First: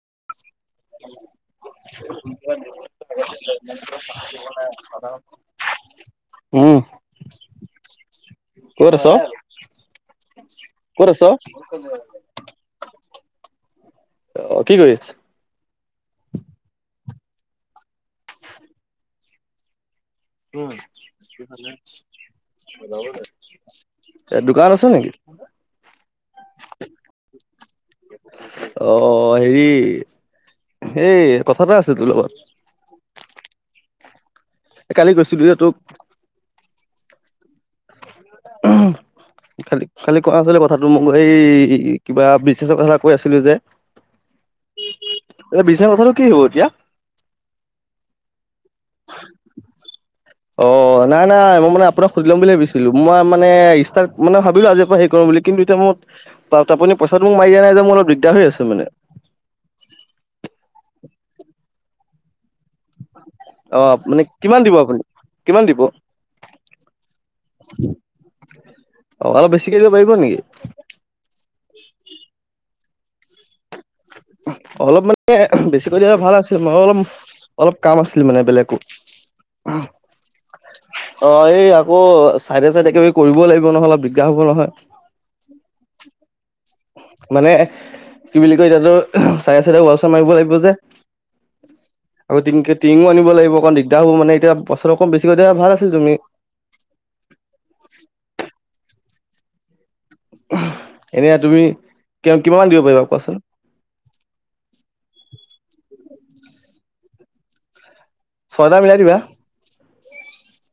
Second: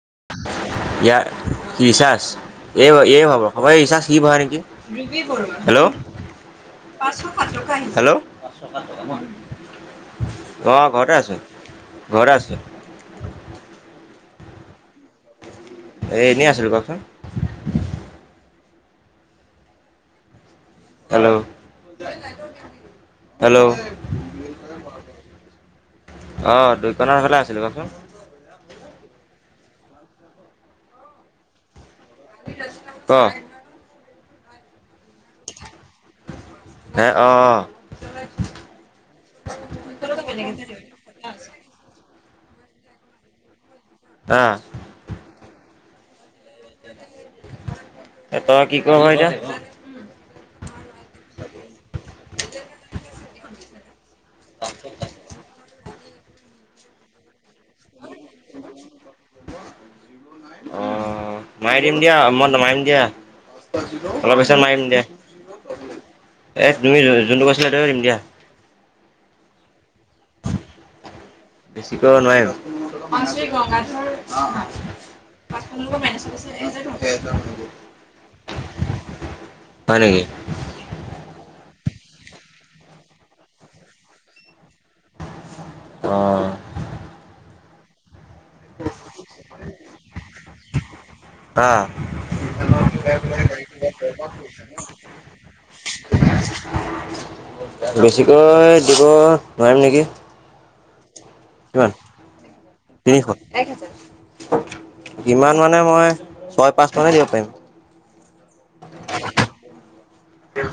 [inaudible] ইয়াৰ recharge এই- এই ভৰাব হব সব ৰিচাৰ্জ সি ভৰাই নেকি েল্ে [unintelligible] ল্ অঁ উম ক'ত আছ ঘৰতে আছ ঘৰতে আছো অ কি কৰিছ এ এনেই আছিলো কওকচোন উ [unintelligible] উম হেল্ল' লগৰ তোযে, হেল্ল' এ দোকান আছে নেকি? অহ দোকানৰ ফালে আছিলো, কওচোন? অ হেৰি এই কথা এটা আছিল। তো তোৰ লগত ক এই কালি গৈছিলো এই তোক হে অহ উহু খালি -খালি কোৱা আছিলে কথাটো মোক এই কিবা বিজনেচ কথা এ কৈ আছিলো যে। অহ। এতিয়া কথাটো কি হ'ল এ তই কি কৰ এতিয়া। [unintelligible] অ নাই নাই মই মানে আপোনাক সুধি ল'ম বুলি ভাবিছিলো মই মানে ষ্টাৰ মানে ভাবিলো আজিৰ পৰা হে কৰো বুলি কিন্তু ‌ এতিয়া মই আপুনি পইচা মাৰি দিয়া নাই যে মই অলপ দিগদাৰ হৈ আছে মানে অঁ মাৰি দিম দিয়া মই মাৰিম অ মানে দিয়া অলপ কিমান পিছত দিব মাৰিম আপুনি দে। কিমান দিব এ তুমি যোনটো কৈছিল ইন্ডিয়া ত দিম দিয়া অ অলপ বেছি বেছিকৈ নোৱাৰি। অলপ মানে বেছিকৈ দিলে ভাল আছিল মই অলপ -অলপ কাম আছিলো মানে বেলেগো উম হয় নেকি এই। অ চাইডে -চাইডে কিবা কৰিবই লাগিব নহয়, অলপ দিগদাৰ ৰ হ'ব নহয় অহ মানে কি বুলি কয চাৰে চাই ৱাছাৰ মাৰিব লাগিব যে অহ আকৌ টিমও আনিব লাগিব অণ দিগদাৰ হ'ব মানে এতিয়া পইচা বেছিক কৰি দা ভাল আছিল তুমি বেছিকৈ দিব নোৱাৰিম নেকি এনে তুমি কিমান কিমান দিব পাৰিবা তিনিশ কোৱাচোন। কিমান মানে মই ছয় -পাঁচ মানে দিব পাৰিম। ছয় এটা মিলাই দিবা।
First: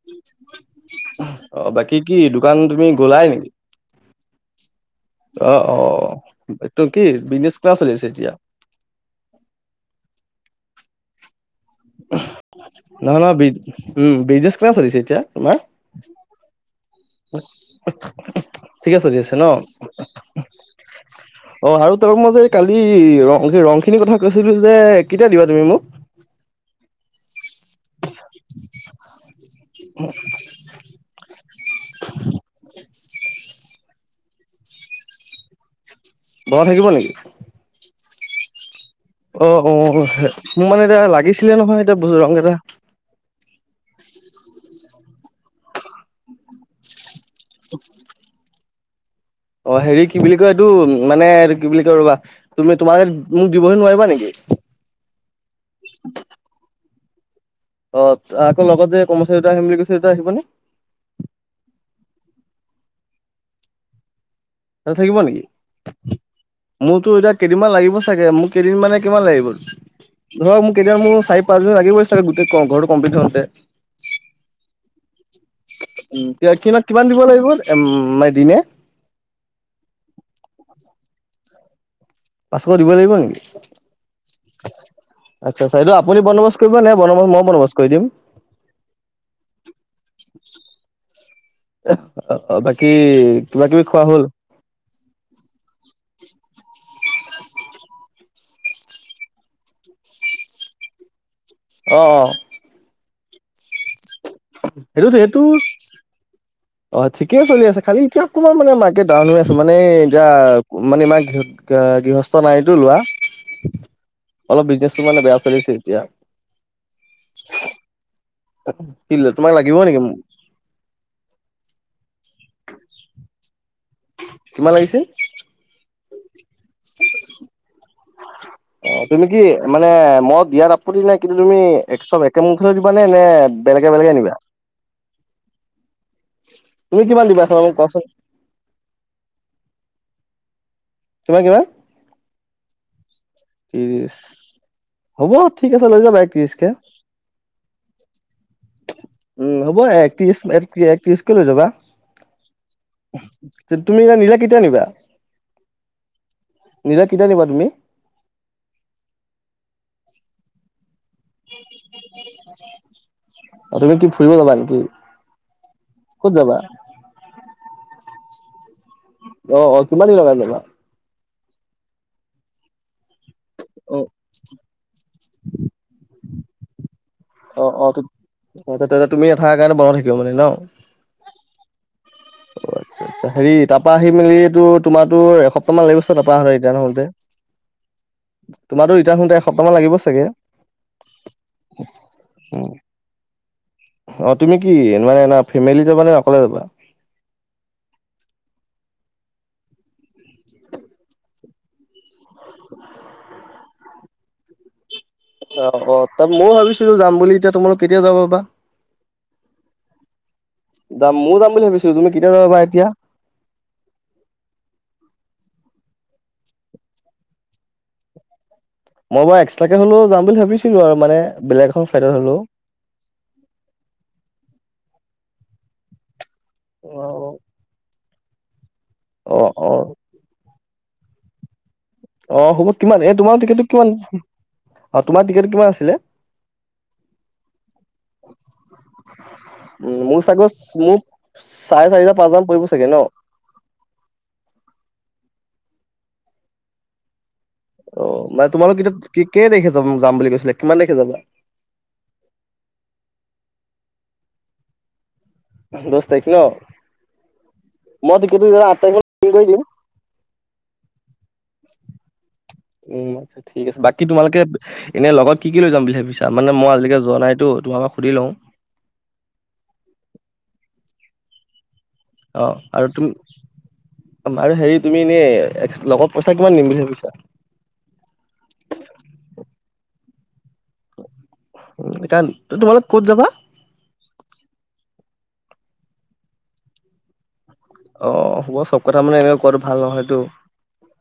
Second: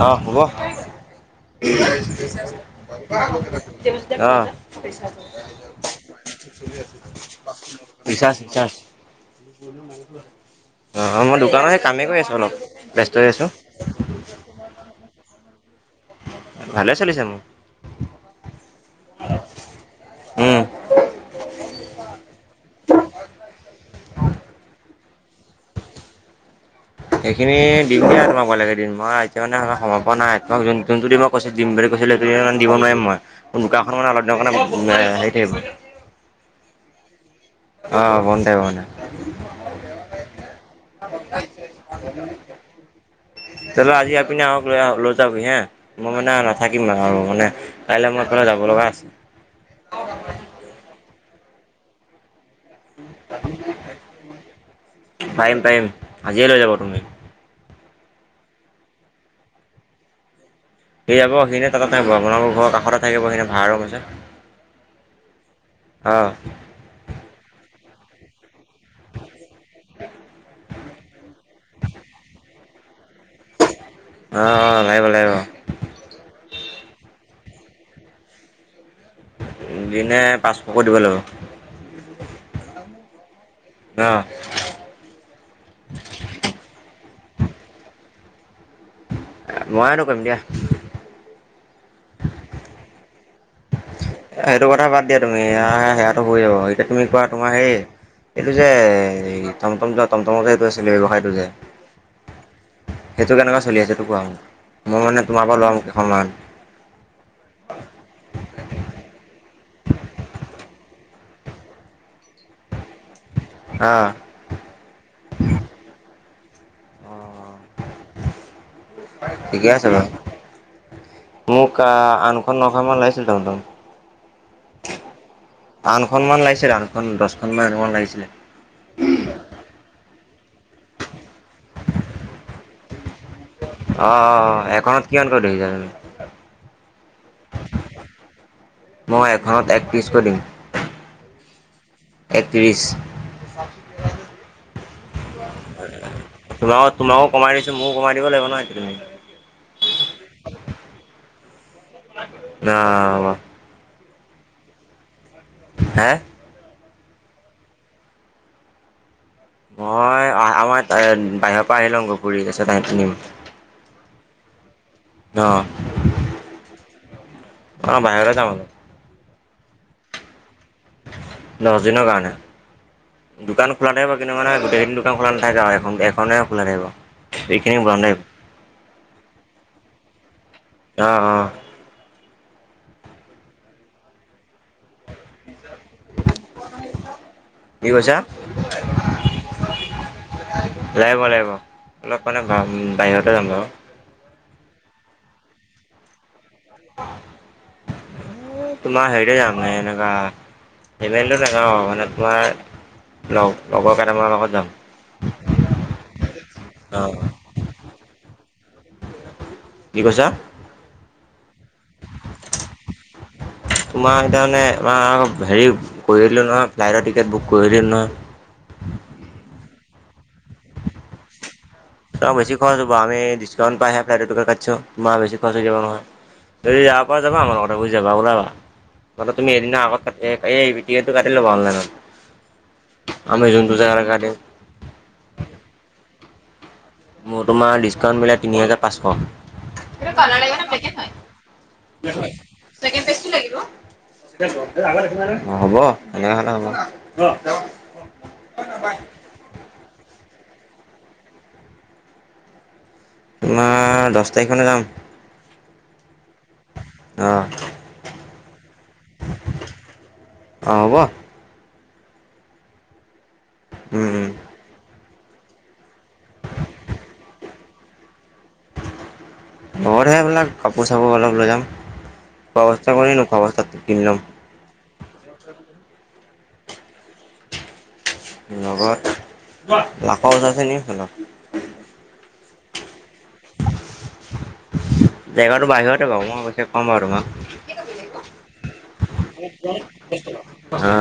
অঁ হ'ব অ বাকী কি দোকান তুমি গলাই নেকি আহ [unintelligible] অ অ এইটো কি বিজনেছ কেনেকা চলি আছে এতিয়া ৰিচাৰ্চ ৰিচাৰ্চ অ অ মই দোকানতহে কামেই কৰি আছোঁ অলপ ব্যস্ত হৈ আছোঁ পোৰা চলিছে এতিয়া তোমাৰ ভালে চলিছে মোৰ ঠিকে চলি আছে ন উম অ আৰু তই মৰযে কালি ৰং সেই ৰং খিনিৰ কথা কৈছিলো যে কেতিয়া দিবা তুমি মোক সেইখিনি দিম দে আৰু তোমাক বেলেগ এদিন মই এতিয়া মানে সময় নাই তোমাক যোন যোন টিমক কৈছি দিম বুলি কৈছিলো সেই দিব নোৱাৰিম মই, মোৰ দোকখনো মানে অলপ দিনৰ কাৰণে হেৰি থাকিব বন্ধ থাকিব নেকি অ বন থাকিব মানে অ অ মোৰ মানে এতিয়া লাগিছিলে নহয় এতিয়া ৰং কেইটা এপিনে আকহক লৈ লৈ যাবি হে মই মানে নাথাকিম আৰু মানে কাইলৈ মই এফালে যাব লগা আছে অ হেৰি কি বুলি কয় এইটো মানে কি বুলি কয় ৰবা তুমি তোমাৰ মোক দিবলে নোৱাৰিবা নেকি? পাৰিম পাৰিম আজিয়ে লৈ যাব তুমি অ আকৌ লগত যে কৰ্মচাৰী দুটা আহিম বুলি কৈছেটা আহিব ন সেয়া ক সেইখিনিতে তাকত নাই পোৱা বনাব ঘৰ কাষতে থাকিব সেইখিনি ভাৰা ৰোম আছে তাতে থাকিব নেকি অঁ মোৰতো এতিয়া কেইদিনমান লাগিব চাগে মোক কেইদিনমানে কিমান লাগিব নো ধৰ মোক কেতিয়াব মোৰ চাৰি পাঁচজন দিন লাগিবই চাগে গোটেই ঘৰতটো কম্লিট হওঁতে অ অ লাগিব লাগিব উ পিয়াতখিলা [unintelligible] কিমান দিব লাগিব উম মে দিনে দিনে পাঁচশকে দিব লাগিব পাচঁশ দিব লাগিব নেকি অঁ আচ্ছা আচ্ছা এইটো আপুনি বণ্ডবছ কৰিব নে বন্দবছ মইও বন্দবছ কৰি দিম মইতো কৰিম দিয়া বাকী কিবা কিবি খোৱা হ'ল সেইটো কথা বাদ দিয়া তুমি সেয়াতটো হৈ যাব এতি তুমি কোৱা তোমাৰ হে এইটো যে টমটম যোৱা টমটম যে এইটো আছিলে ব্যৱসায়টো যে অঁ অ সেইটো কেনেকুৱা চলি আছে সেইটো কোৱা মোক মই সেইটোতো মানে সেইটো তোমাৰ পৰা ল'ম কেইখনমান অ ঠিকে চলি আছে খালি এতিয়া অকমান মানে মাৰ্কেট ডাউন হৈ আছে মানে এতিয়া মানে ইমান গৃহস্থ নাইতো লোৱা অঁ অলপ বিজনেচটো মানে বেয়া চলিছে এতিয়া অ কি ল- তোমাক ঠিকে লাগিব আছে নেকি বাৰু মোক আহ আনখন নখন মান লাগিছিল তমতম কিমান লাগিছিল আঠনখন মান লাগিছিল আঠনখন দহখন মান আনিব‌ লাগি অ তুমি কি মানে মই দিয়াত আপত্তি নাই কিন্তু তুমি একশব একে মুখতে মানে নে বেলেগে অ বেলেগে নিবা এখনত কিমান কৰি দেৰিছা কিমান দিবা এখন মোক কোৱাচোন তুমি মই এখনত এক পিছ কৈ থীম তোমাৰ কিমান একত্ৰিছ ত্ৰিশ হ'ব ঠিক আছে লৈ যাবা এক ত্ৰিশকে তোমাক তোমাকো কমাই দিছো ময়ো কমাই দিব লাগিব নহয় এইটো তুমি উম হ'ব এক ত্ৰিশ এক এক ত্ৰিশকে লৈ যাবা অহ হ'ব তুমি এয়া নীলা কেতিয়া নিবা হে নিজাক কেতিয়া নিবা তুমি মই আহ আমাৰ বাহিৰৰ পৰা আহি লওঁ ঘুৰি তাৰপিছত আনিম অ তুমি কি ফুৰিব যাবা নানকি ক'ত যাবা? অ বাহিৰলে যাওঁ অলপ অ অ কিমান দিন লগাকে যাবা দহ দিনৰ কাৰণে দোকান খোলা অ থাকিব কিন্তু মানে গোটেইখিনি দোকান খোলা নাথাকে আৰু এ এনে খোলা থাকিব। অ এইখিনি বন্ধ থাকিব অ তুমি নাথাকা কাৰণে বাও থাকিব মানে ন অ অ অ আচ্ছা আচ্ছা হেৰি তাৰ পৰা আহি মেলিটো তোমাৰাতো এহ- [unintelligible] তোমাৰো কি কৈছা ৰিটাৰ্ণ হওঁতে এসপ্তাহ মান লাগিব চাগে। লাগিব লাগিব অলপ মানে বাহিৰতে যামগে বাও। অ তুমি কি মানে ফেমিলি যাবা নে অকলে যাবা। তোমাৰ হেৰিতে যাম এনেকা সেবেন্দটেকাৰ অ মানে আমাৰ লগ লগৰ কেইটামানৰ লগত যাম অ অ তাত ময়ো ভাবিছিলো অ যাম বুলি এতিয়া তোমালোক কেতিয়া যাব বা কি কৈছা? যাম ময়ো যাম বুলি ভাবিছিলো তুমি কেতিয়া যাবা বা এতিয়া তোমাৰ সেতা মানে আমাৰ হেৰি কৰি আহিলোঁ নহয় ফ্লাইটৰ টিকেট বুক কৰিলোঁ নহয়। মই বাৰু এক্সট্ৰাকে হ'লেও যাম বুলি ভাবিছিলো আৰু মানে বেলেগ এখন ফ্লাইটত ত হ'লেও বেছি খৰচ হ'ব আমি্কাউণ্ট পাইহে ফ্লাইট টিকেট কাটিছো তোমাৰ বেছি খৰচ হৈ যাব নহয়। যদি যাব পৰা অ', যাবা আমাৰ লগতে গুচি যাবা। ওলাবা মানে অ', তুমি এদিনা অ', আগত কাট এই টিকেটটো কাটি ল'বা অনলাইনত। অ হব কিমান এই তোমাৰ আমি টিকেটটো যোনটো কিমান জেগালৈ কাটিম অ তোমাৰ টিকেট কিমান আছিলে? মোৰ তোমাৰ ডিচকাউণ্ট মিলে তিনি হাজাৰ পাঁচশ। উম মোৰ চাগৈ মোক চাৰে চাৰিটা পাঁচটা মান পৰিব চাগে ন [unintelligible] তেনেহলে হ'ব অ মানে তোমালোক এতিয়া কেই তাৰিখে যাম যাম বুলি কৈছিলে? কিমান তাৰিখে যাবা? আপোনাৰ দহ তাৰিখমানে যাম। দশ তাৰিখ ন অ মই টিকেটটো আঠ তাৰিখে কৈ দিম। হ'ব। উম ঠিক আছে বাকী উম উম তোমালোকে এনেই লগত কি কি লৈ যাম বুলি ভাবিছা? মানে মই আজিলৈ যোৱা নাইতো তোমালোকক সুধি লওঁ। ঘৰহে সেইবিলাক কাপোৰ চাপোৰ অলপ লৈ যাম। অ', খোৱা আৰু বস্তু তুমি বোৰ কি নো খোৱা বস্তু তাত কিনি লম। আৰু হেৰি তুমি এনেই লগৰ পইচা কিমান দিম বুলি ভাবিছা? লগত এতিয়া [unintelligible] তোমালোক ক'ত যাবা? জেগাটো বাহিৰতে পাব মই অৱশ্যে কম বাৰু তোমাক। অ হ'ব চব কথা মানে এনেক কোৱা ভাল নহয়টো। অ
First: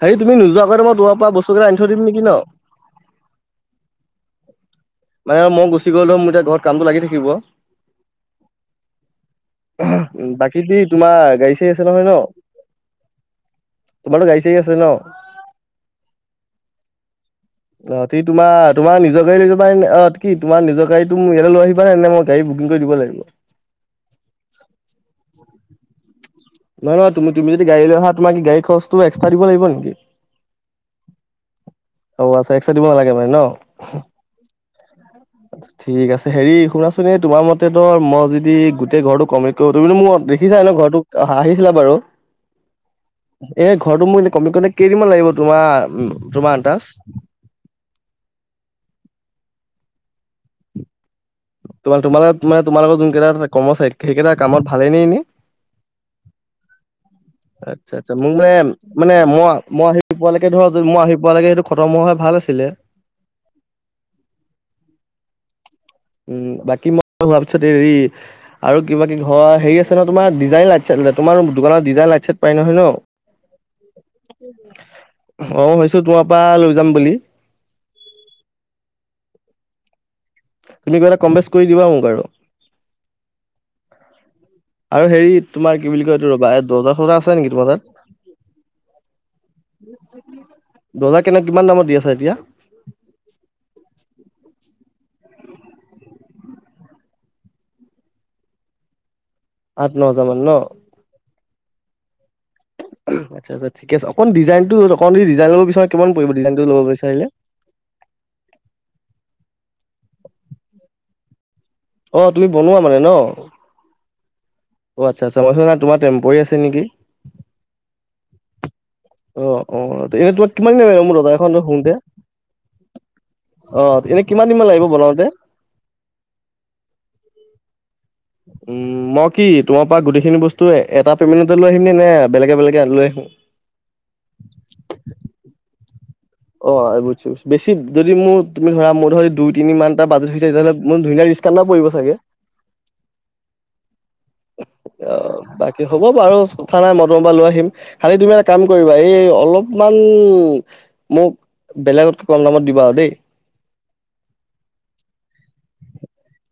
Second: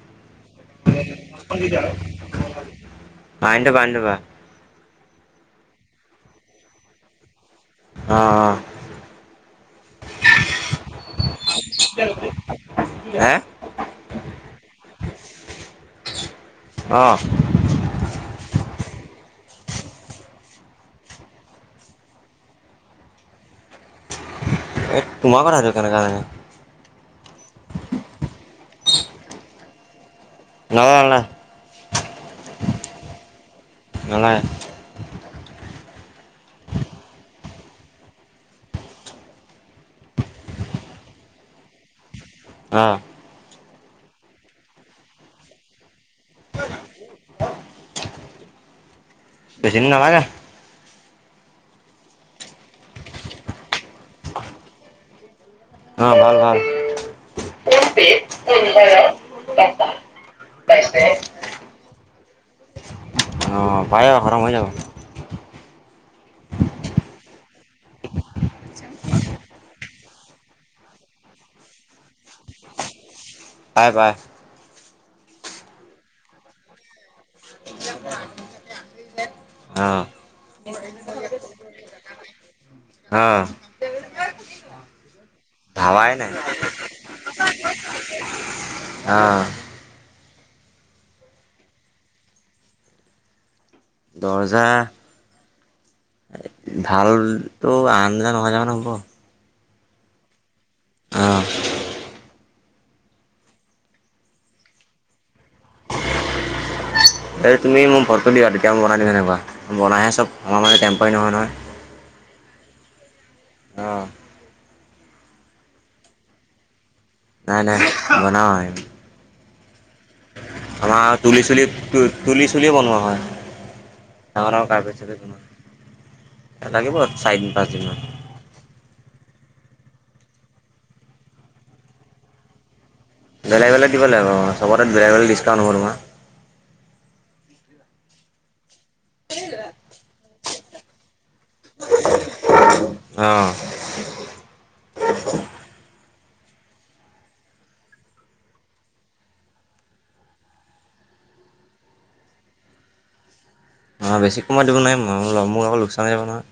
হেৰি তুমি নোযোৱাকৈ মই তোমাৰ পৰা বস্তুকেইটা আনি থৈ দিম নেকি ন? আনি থবা আনি থবা মানে মই গুচি গলো মোৰ এতিয়া ঘৰত কামটো লাগি থাকিব। আহ পিত ভিদ তোলা গাড়ী চাৰি আছে নহয় ন হে তোমাৰ গাড়ী চাৰি আছে ন অ অ তি তোমাৰ তোমাৰ নিজ গাড়ী লৈ যাবা অ কি তোমাৰ নিজৰ গাড়ী টোক ইয়াতে লৈ আহিবা নাই নে মই গাড়ী বুকিং কৰি দিব লাগিব। এ তোমাৰ কথাটো কেনেকা হয় নহয় নহয় তুমি তুমি যদি গাড়ী লৈ আহা কি গাড়ী খৰচ টো এক্সট্ৰা দিবা লাগিব নেকি? নালাগে অ আচ্ছা এক্সটা দিব নালাগে মানে ন নালাগে নালাগে ঠিক আছে হেৰি শুনাচোন এই তোমাৰ মতেতো মই যদি গোটেই ঘৰটো কম্লিট কৰো তুমি মোক দেখি ছাই ন ঘৰতোক আহিছিলা বাৰু অহ এ ঘৰটো মোৰ এ কম্লিট কৰোতে কেইদিনমান লাগিব তোমাৰ তোমাৰ আন্দাজ বেছি দিন নালাগে। তোমা তোমালগত তোমাক তোমালোকৰ যোন কেইটা কৰ্মচাৰী সেইকেইটা কামত ভালে নে এনেই অ ভাল ভাল আচ্ছা আচ্ছা মোক মানে মানে মই মই আহি পোৱালৈকে ধৰক মই আহি পোৱালৈকে সেইটো খতম হোৱা হয় ভাল আছিল। ছিলে অ পাই যাবা খতম হৈ যাব। উ বাকী মই হোৱা পিছত হেৰি আৰু কিবা কি ঘৰৰ হেৰি আছে ন তোমাৰ ডিজাইন আছ তোমাৰ দোকানত ডিজাইন লটছেট পাই নহয় ন। পাৰে পাৰে অ হৈছো তোমাৰ পৰা লৈ যাম বুলি অহ তুমি কিবা এটা কম বেছ কৰি দিবা মোক আৰু। অহ [inaudible] আৰু হেৰি তোমাৰ কি বুলি ভাবাই কয় নাই এইটো ৰবা এই দৰ্জা চৰ্জা আছে নেকি তোমাৰ তাত। আহ দৰ্জা কেনেক কিমান দামত দি আছো এতিয়া দৰ্জা ভালতো আঠ হাজাৰ ন হাজাৰ মানত হ'ব আঠ ন হাজাৰ মান ন [unintelligible] আচ্ছা ঠিকে আছে অকন ডিজাইনটো অকমান যদি ডিজাইন লব বিচাৰে কিমান পৰিব ডিজাইন লব বিচাৰিলে। এই তুমি মোক ভৰটো দিয়া তেতিয়া মই বনাই দিম এনেকোৱা বনাই আছো মই মানে টেম্পৰি নহয় নহয় অ তুমি বনোৱা মানে ন। অহ অ আচ্ছা আচ্ছা তোমাৰ সেনা টেম্পৰি আছে নেকি নাই নাই বনাও অ' অ এতিয়া তোমাক কিমান দিন আমাৰ লাগিব মোৰ দৰ্জা তুলি কেখন চুলি হওতে তুলি চুলিয়ে বনোৱা হয় অ এনেই কিমান ডাঙৰ দিন মান ডাঙৰ লাগিব কাৰ্পেট চাৰ্পেট বনাওতে বনোৱা লাগিব চাৰিদিন পাঁচদিন মান উম মই কি তোমাৰ পৰা গোটেইখিনি বস্তু এটা পেমেণ্টতে লৈ আহিম নে বেলেগে বেলেগে লৈ আহিম। বেলেগ বেলেগ দিব লাগিব চবতে বেলেগ বেলেগ ডিকাউণ্ট হ'ব তোমাৰ। অ বুজিছো বেছি যদি মোৰ তুমি ধৰা মই ধৰা দুই তিনি মানটা বাজেট হৈ- তেতিয়া হ'লে মোৰ ধুনীয়া কান্না পৰিব চাগে অ অ বাকী হ'ব বাৰু ঠাণ্ডা বটল এটা লৈ আহিম খালি তুমি এটা কাম কৰিবা এই অলপমান মোক বেলেগত কম দামত দিবা আৰু দেই। অ বেছি কমাই দিব নাই মোৰ আকৌ লোকচান হৈ যাব নহয়।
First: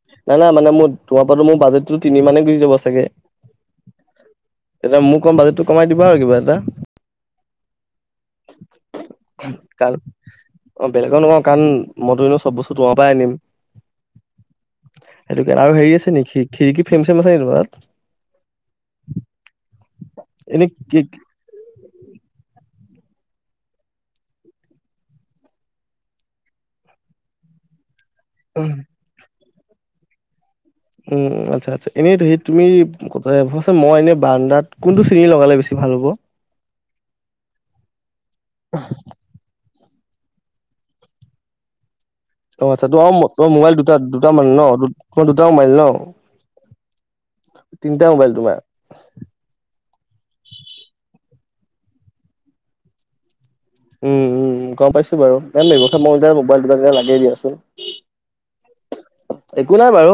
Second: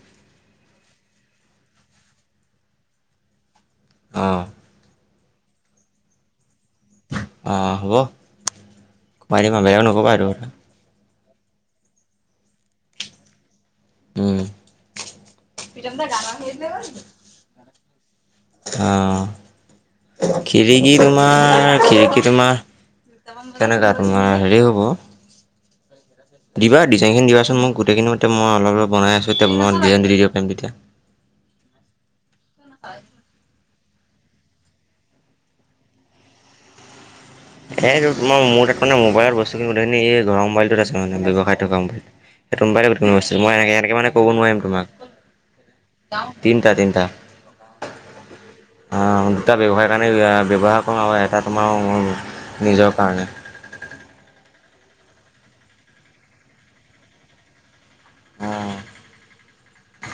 তোমাৰপা টো মোৰ বাজেট টো তিনি মানে গুচ যাব চাগে। অ', এয়া মোক কম বাজেটতো কমাই দিব আৰু কিবা এটা অহ হ'ব কুমাৰী মই বেয়া নকবা আৰু বেলেগৰ নকাও কাৰণ মইতিনো চব বস্তু তোঁৱৰ পৰাই আনিম। উম, সেইটো আৰু হেৰি আছে নেকি খিৰিকী ফেম চেম আছে নে তোমাৰ তাত অ এনে খিৰিকি কি তোমাৰ খিৰিকি তোমাৰ কেনেকা তোমাৰ হেৰি হ'ব দিবা ডিজাইন খিন দিবাচোন মই গোটেইখিনি মই অল অলপ বনাইছো এতিয়াই ডিজাইন দি দিব পাৰিম তেতিয়া উম আচ্ছা আচ্ছা এনেই সেই তুমি কথা ভ- ত মই এনে বাৰ্দাত কোনটো চিৰি লগালে বেছি ভাল হ'ব। এই তোমাৰ মোৰ তাত মে মোবাইলত বস্তুখিনি এই ঘৰ মোবাইলত আছে মানে ব্যৱসায় থকা মোবাইল অ' আচ্ছা মবাই [unintelligible] গোটিন তোমাৰ মই এে মোবাইল এনেকে দুটা মানে কব দুটা নোৱাৰিম ন তোমাক তোমাৰ দুটা মোবাইল ন? তিনিটা তিনিটা তিনিটা মোবাইল তোমাৰ অ দুটা ব্য্ৱসায় কাৰণে ব্য্ৱসাৰ কৰো আৰু এটাত তোমাৰ মোৰ নিজৰ কাৰণে উম উম গম পাইছো বাৰু এ ম মোবাইল দুইটা লাগেই দিয়াচোন অ [unintelligible] একো নাই বাৰু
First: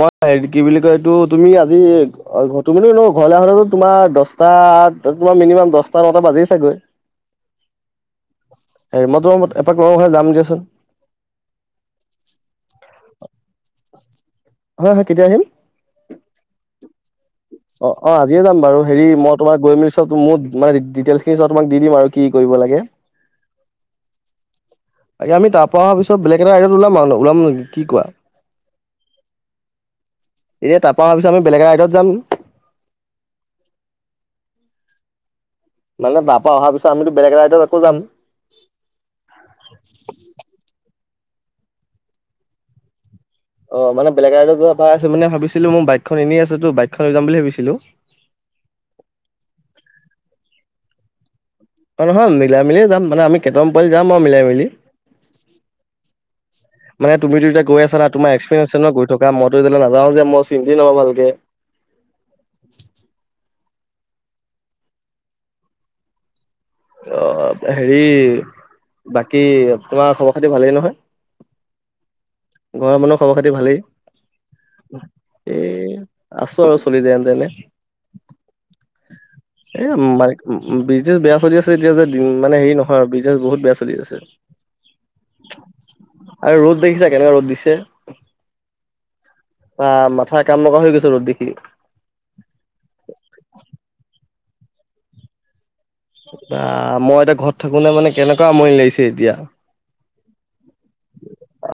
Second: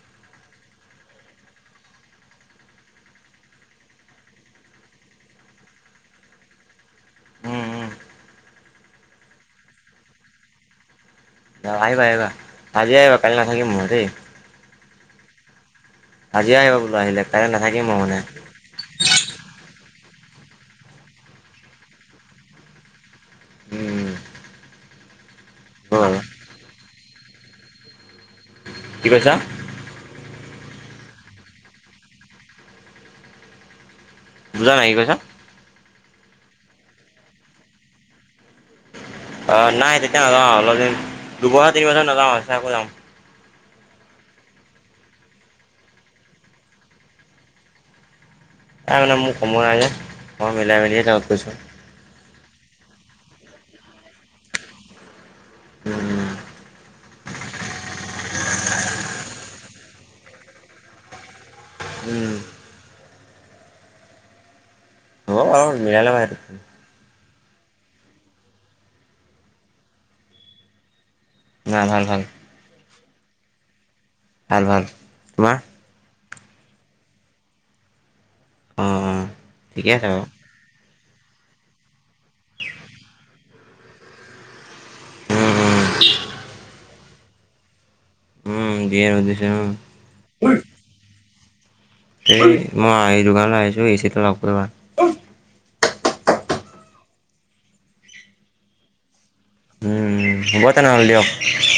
মই হেৰি কি বুলি কয় এইটো তুমি আজি তুমানি ন ঘৰলে তোমাৰ দহটা তোমাৰ মিনিমাম দহটা নটা বাজি চাগৈ উম উম হেৰি মই তোমাত এপাক লগ হোৱাকে যাম দিয়াচোন কাইি নাথাকিম মই দেই হা হা কেতিয়া আহিম আজি আহিবা বোলো আহিলে কাইলৈ নাথাকিম অ মই অ মানে। আজিয়ে যাম বাৰু হেৰি মই তোমাক গৈ মেলি মোৰ মানে ডিটেইল খিনি তোমাক দি দিম আৰু কি কৰিব লাগে উম [unintelligible] আ আমি পৰা হ'ব তাৰ বাৰু। পিছ বেলেগ এটা আইডাত ওলাম ওলাম নেকি কোৱা কি কৈছা এতিয়া তাপা অহা পিচত আমি বেলেগ ৰাইডত যাম বুজা নাই কি কৈছা মানে তাপা অহাৰ পিছত আমিতো বেলেগ এটা ৰাইদত আকৌ যাম দুবহৰ তিনি বছৰ নাওঁ চ আকো যাম [unintelligible] অ মানে বেলেগলৈ যোৱা ভাৰ আ মে ভাবিছিলো মোৰ বাইকখন এনেই আছে তো বাইকখন লৈ যাম বুলি ভাবিছিলো [unintelligible] তাই মানে মোৰ সময় নাই যে মই মিলাই মেলিয় তত গৈছো অ নহয় মিলাই মিলিয় যাম মানে আমি কেইটামান পোৱালি যাম আৰু মিলাই মেলি উম, মানে তুমিো এয়া গৈ আছা তমাৰ এক্সেৰিয়েঞ্চ ন গৈ থকা মইোতি নাওঁ যেই চিন্তি নহয় ভালে উম অ অ বাটো মিলা ল এ [unintelligible] অ হেৰি বাকী তোমাৰ খবৰ খাতি ভালেই নহয় ন ভাল ভাল ঘৰ মানুহ খবৰ খাতি ভালেই ভাল ভাল তোমাৰ আছো আৰু চলি যেন তেনে অ', অ', ঠিকে আছে বাৰু। এমাইক বি বিজনেছ বেয়া চলি আছে এতিয়া যে মানে হেৰি নহয় আৰু বিজনেছ বহুত বেয়া চলি আছে উম, উম, আৰু ৰ'দ দেখিছা কেনেককাা ৰ'দ দিছে উমেন আহ মাথথা কাম লগা হৈ গৈছে ৰ'দ দেখি এই মই এই দোকানলৈ আহিছো এ চিটো লগ কৰিবা মই এতিয়া ঘৰত থাকো নে মানে কেনেকুৱা আমনি লাগিছে এতিয়া উম হ'ব তেনেহ'লে দিয়ক